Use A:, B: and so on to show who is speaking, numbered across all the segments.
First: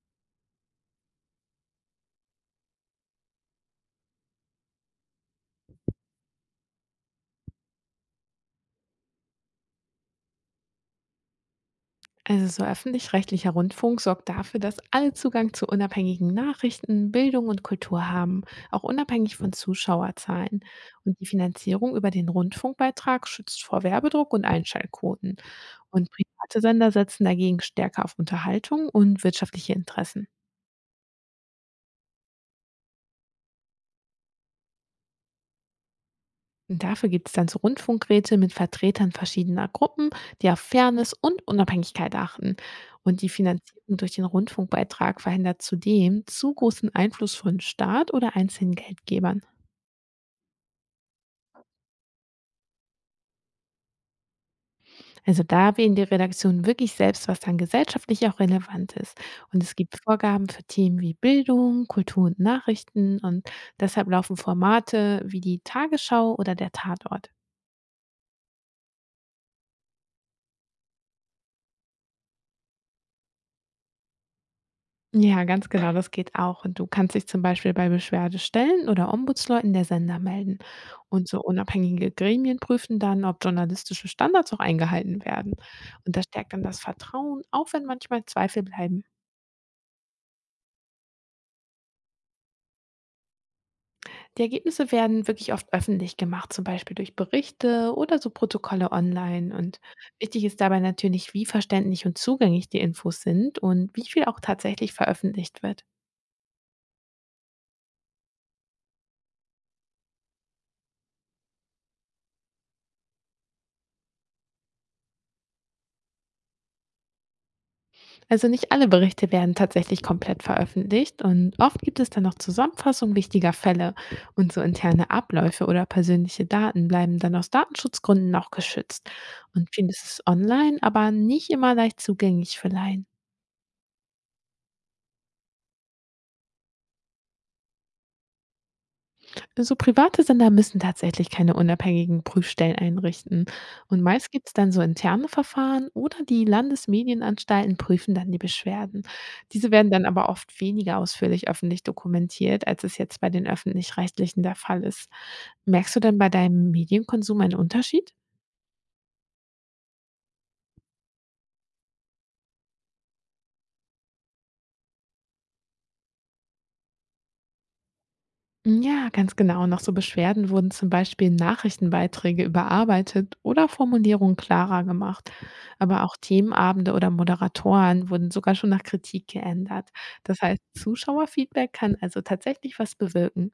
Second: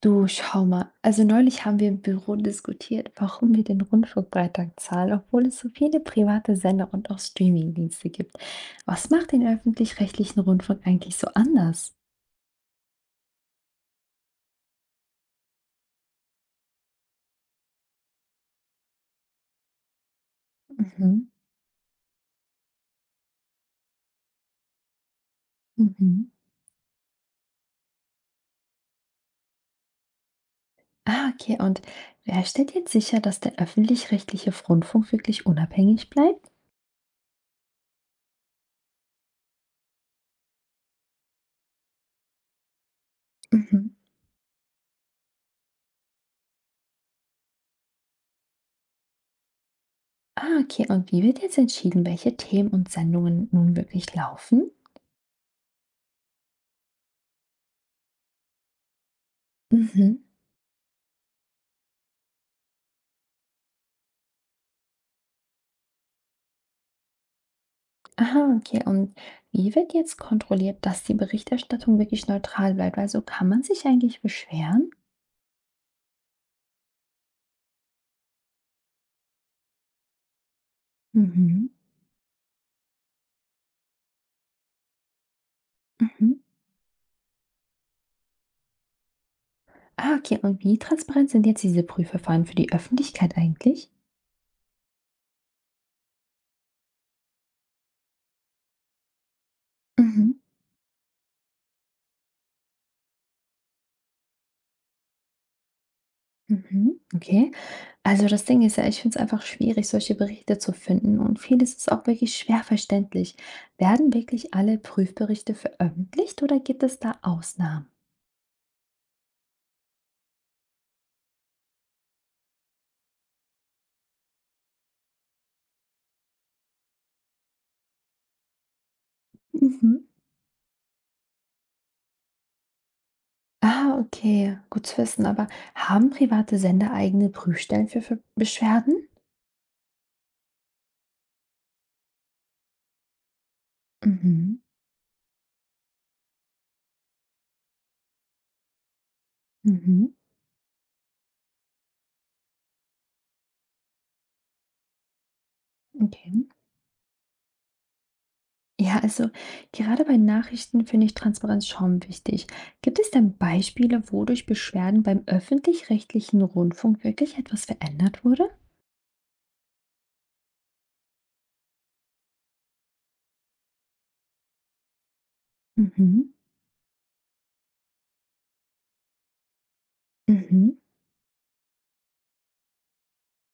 A: Du, schau mal. Also neulich haben wir im Büro diskutiert, warum wir den Rundfunkbeitrag zahlen, obwohl es so viele private Sender und auch Streamingdienste gibt. Was macht den öffentlich-rechtlichen Rundfunk eigentlich so anders?
B: Also so öffentlich-rechtlicher Rundfunk sorgt dafür, dass alle Zugang zu unabhängigen Nachrichten, Bildung und Kultur haben, auch unabhängig von Zuschauerzahlen. Und die
A: Mhm.
B: Finanzierung über den Rundfunkbeitrag schützt vor Werbedruck und Einschaltquoten. Und
A: Mhm.
B: private Sender setzen dagegen stärker auf Unterhaltung und wirtschaftliche Interessen.
A: Ah, okay. Und wer stellt jetzt sicher, dass der öffentlich-rechtliche Rundfunk wirklich unabhängig bleibt?
B: Und dafür gibt es dann so Rundfunkräte mit Vertretern verschiedener Gruppen, die auf Fairness und Unabhängigkeit achten. Und die Finanzierung
A: Mhm.
B: durch den Rundfunkbeitrag verhindert zudem zu großen Einfluss von Staat oder einzelnen Geldgebern.
A: Ah, okay. Und wie wird jetzt entschieden, welche Themen und Sendungen nun wirklich laufen?
B: Also da wählen die Redaktionen wirklich selbst, was dann gesellschaftlich auch relevant ist. Und es gibt
A: Mhm.
B: Vorgaben für Themen wie Bildung, Kultur und Nachrichten. Und deshalb laufen Formate wie die Tagesschau oder der Tatort.
A: Aha, okay. Und wie wird jetzt kontrolliert, dass die Berichterstattung wirklich neutral bleibt? Also kann man sich eigentlich beschweren?
B: Ja, ganz genau, das geht auch. Und du kannst dich zum Beispiel bei Beschwerdestellen oder Ombudsleuten der Sender melden. Und so
A: Mhm.
B: unabhängige Gremien prüfen dann, ob journalistische Standards auch eingehalten werden. Und das
A: Mhm.
B: stärkt dann das Vertrauen, auch wenn manchmal Zweifel bleiben.
A: Ah, okay. Und wie transparent sind jetzt diese Prüfverfahren für die Öffentlichkeit eigentlich?
B: Die Ergebnisse werden wirklich oft öffentlich gemacht, zum Beispiel durch Berichte oder so Protokolle online. Und
A: Mhm.
B: wichtig ist dabei natürlich, wie verständlich und zugänglich die Infos sind und wie viel auch tatsächlich veröffentlicht wird.
A: Mhm. Okay. Also das Ding ist ja, ich finde es einfach schwierig, solche Berichte zu finden, und vieles ist auch wirklich schwer verständlich. Werden wirklich alle Prüfberichte veröffentlicht oder gibt es da Ausnahmen?
B: Also nicht alle Berichte werden tatsächlich komplett veröffentlicht und oft gibt es dann noch Zusammenfassungen wichtiger Fälle und so interne Abläufe oder persönliche Daten bleiben dann aus Datenschutzgründen auch geschützt. Und
A: Mhm.
B: vieles ist online, aber nicht immer leicht zugänglich für Laien.
A: Ah, okay, gut zu wissen. Aber haben private Sender eigene Prüfstellen für Beschwerden?
B: So private Sender müssen tatsächlich keine unabhängigen Prüfstellen einrichten. Und meist gibt es
A: Mhm,
B: dann so interne Verfahren oder die Landesmedienanstalten prüfen dann die Beschwerden. Diese werden dann
A: mhm,
B: aber oft weniger ausführlich öffentlich dokumentiert, als es jetzt bei den öffentlich-rechtlichen der Fall ist. Merkst du denn bei
A: okay.
B: deinem Medienkonsum einen Unterschied?
A: Ja, also gerade bei Nachrichten finde ich Transparenz schon wichtig. Gibt es denn Beispiele, wo durch Beschwerden beim öffentlich-rechtlichen Rundfunk wirklich etwas verändert wurde?
B: Ja, ganz genau. Nach so Beschwerden wurden zum Beispiel Nachrichtenbeiträge überarbeitet oder Formulierungen klarer gemacht. Aber auch
A: Mhm,
B: Themenabende oder Moderatoren wurden sogar schon nach Kritik geändert. Das heißt,
A: mhm.
B: Zuschauerfeedback kann also tatsächlich was bewirken.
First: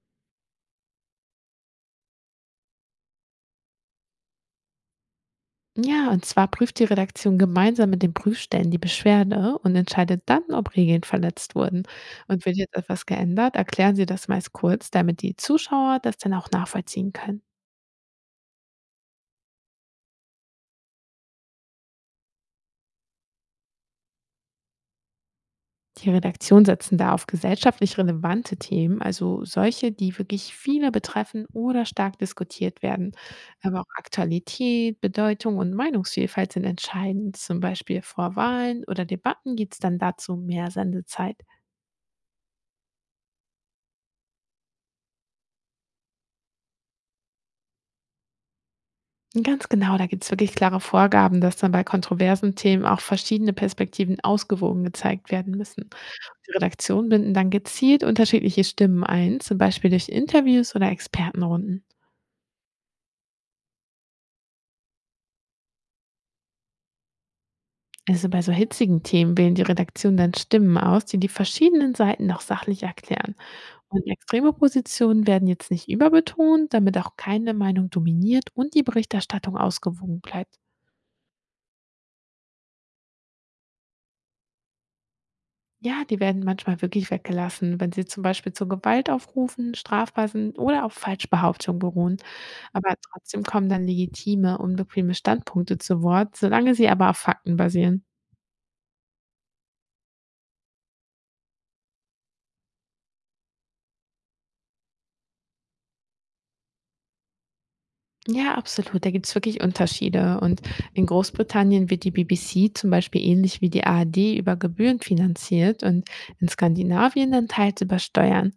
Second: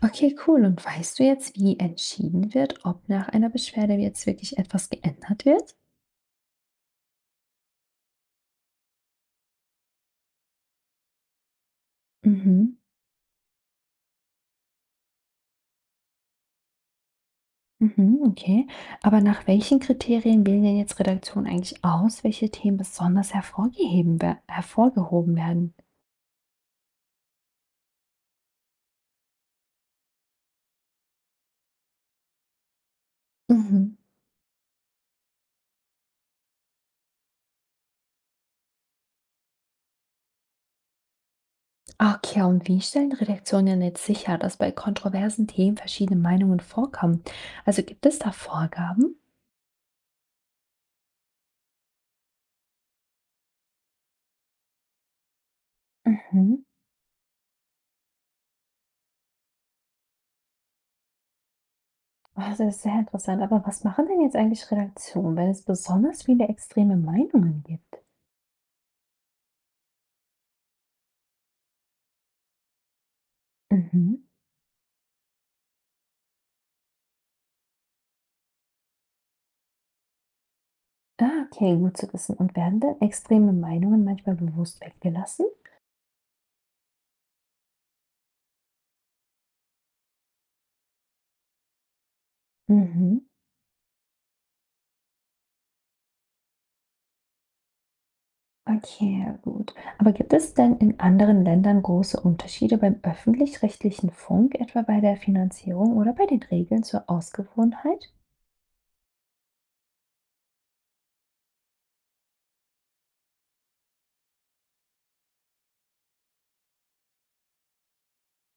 A: Okay, cool. Und weißt du jetzt, wie entschieden wird, ob nach einer Beschwerde jetzt wirklich etwas geändert wird?
B: Ja, und zwar prüft die Redaktion gemeinsam mit den Prüfstellen die Beschwerde und entscheidet dann, ob Regeln verletzt wurden. Und wird
A: Mhm.
B: jetzt etwas geändert, erklären sie das meist kurz, damit die Zuschauer das dann auch nachvollziehen können.
A: Mhm, okay. Aber nach welchen Kriterien wählen denn jetzt Redaktionen eigentlich aus, welche Themen besonders hervorgeheben wer hervorgehoben werden?
B: Die Redaktion setzen da auf gesellschaftlich relevante Themen, also solche, die wirklich viele betreffen oder stark diskutiert werden. Aber auch
A: Mhm.
B: Aktualität, Bedeutung und Meinungsvielfalt sind entscheidend. Zum Beispiel vor Wahlen oder Debatten gibt es dann dazu mehr Sendezeit.
A: Okay, und wie stellen Redaktionen denn jetzt sicher, dass bei kontroversen Themen verschiedene Meinungen vorkommen? Also gibt es da Vorgaben?
B: Ganz genau, da gibt es wirklich klare Vorgaben, dass dann bei kontroversen Themen auch verschiedene Perspektiven ausgewogen gezeigt werden müssen. Die
A: Mhm.
B: Redaktionen binden dann gezielt unterschiedliche Stimmen ein, zum Beispiel durch Interviews oder Expertenrunden.
A: Oh, das ist sehr interessant. Aber was machen denn jetzt eigentlich Redaktionen, wenn es besonders viele extreme Meinungen gibt?
B: Also bei so hitzigen Themen wählen die Redaktion dann Stimmen aus, die die verschiedenen Seiten noch sachlich erklären. Und
A: Mhm.
B: extreme Positionen werden jetzt nicht überbetont, damit auch keine Meinung dominiert und die Berichterstattung ausgewogen bleibt.
A: Ah, okay, gut zu wissen. Und werden denn extreme Meinungen manchmal bewusst weggelassen?
B: Ja, die werden manchmal wirklich weggelassen, wenn sie zum Beispiel zur Gewalt aufrufen, strafbar sind oder auf Falschbehauptungen beruhen. Aber
A: Mhm.
B: trotzdem kommen dann legitime, unbequeme Standpunkte zu Wort, solange sie aber auf Fakten basieren.
A: Okay, ja gut. Aber gibt es denn in anderen Ländern große Unterschiede beim öffentlich-rechtlichen Funk, etwa bei der Finanzierung oder bei den Regeln zur Ausgewogenheit?
B: Ja, absolut. Da gibt's wirklich Unterschiede. Und in Großbritannien wird die BBC zum Beispiel ähnlich wie die ARD über Gebühren finanziert und in Skandinavien dann teils über Steuern.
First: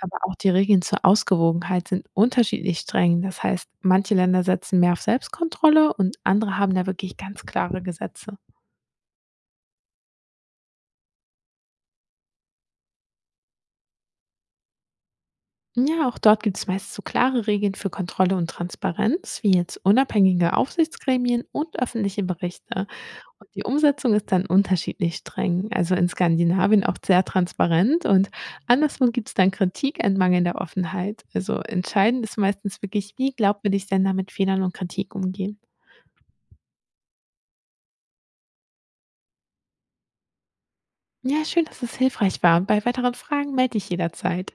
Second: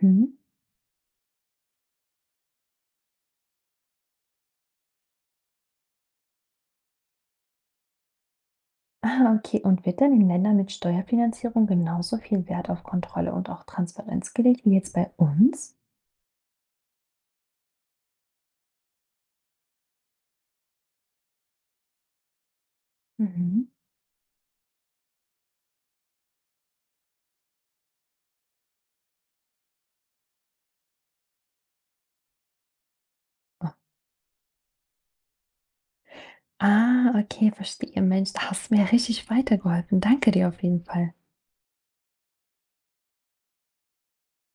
B: Aber auch die Regeln zur Ausgewogenheit sind unterschiedlich streng. Das heißt, manche Länder setzen mehr auf Selbstkontrolle und andere haben da wirklich ganz klare Gesetze.
A: Ah, okay. Und wird dann in Ländern mit Steuerfinanzierung genauso viel Wert auf Kontrolle und auch Transparenz gelegt wie jetzt bei uns?
B: Ja, auch dort gibt's meist so klare Regeln für Kontrolle und Transparenz, wie jetzt unabhängige Aufsichtsgremien und öffentliche Berichte. Und die
A: Mhm.
B: Umsetzung ist dann unterschiedlich streng. Also in Skandinavien oft sehr transparent und anderswo gibt es dann Kritik an mangelnder Offenheit. Also entscheidend ist meistens wirklich, wie glaubwürdig Sender mit Fehlern und Kritik umgehen.
A: Ah, okay, verstehe. Mensch, da hast du mir richtig weitergeholfen. Danke dir auf jeden Fall.
B: Ja, schön, dass es hilfreich war. Bei weiteren Fragen melde ich jederzeit.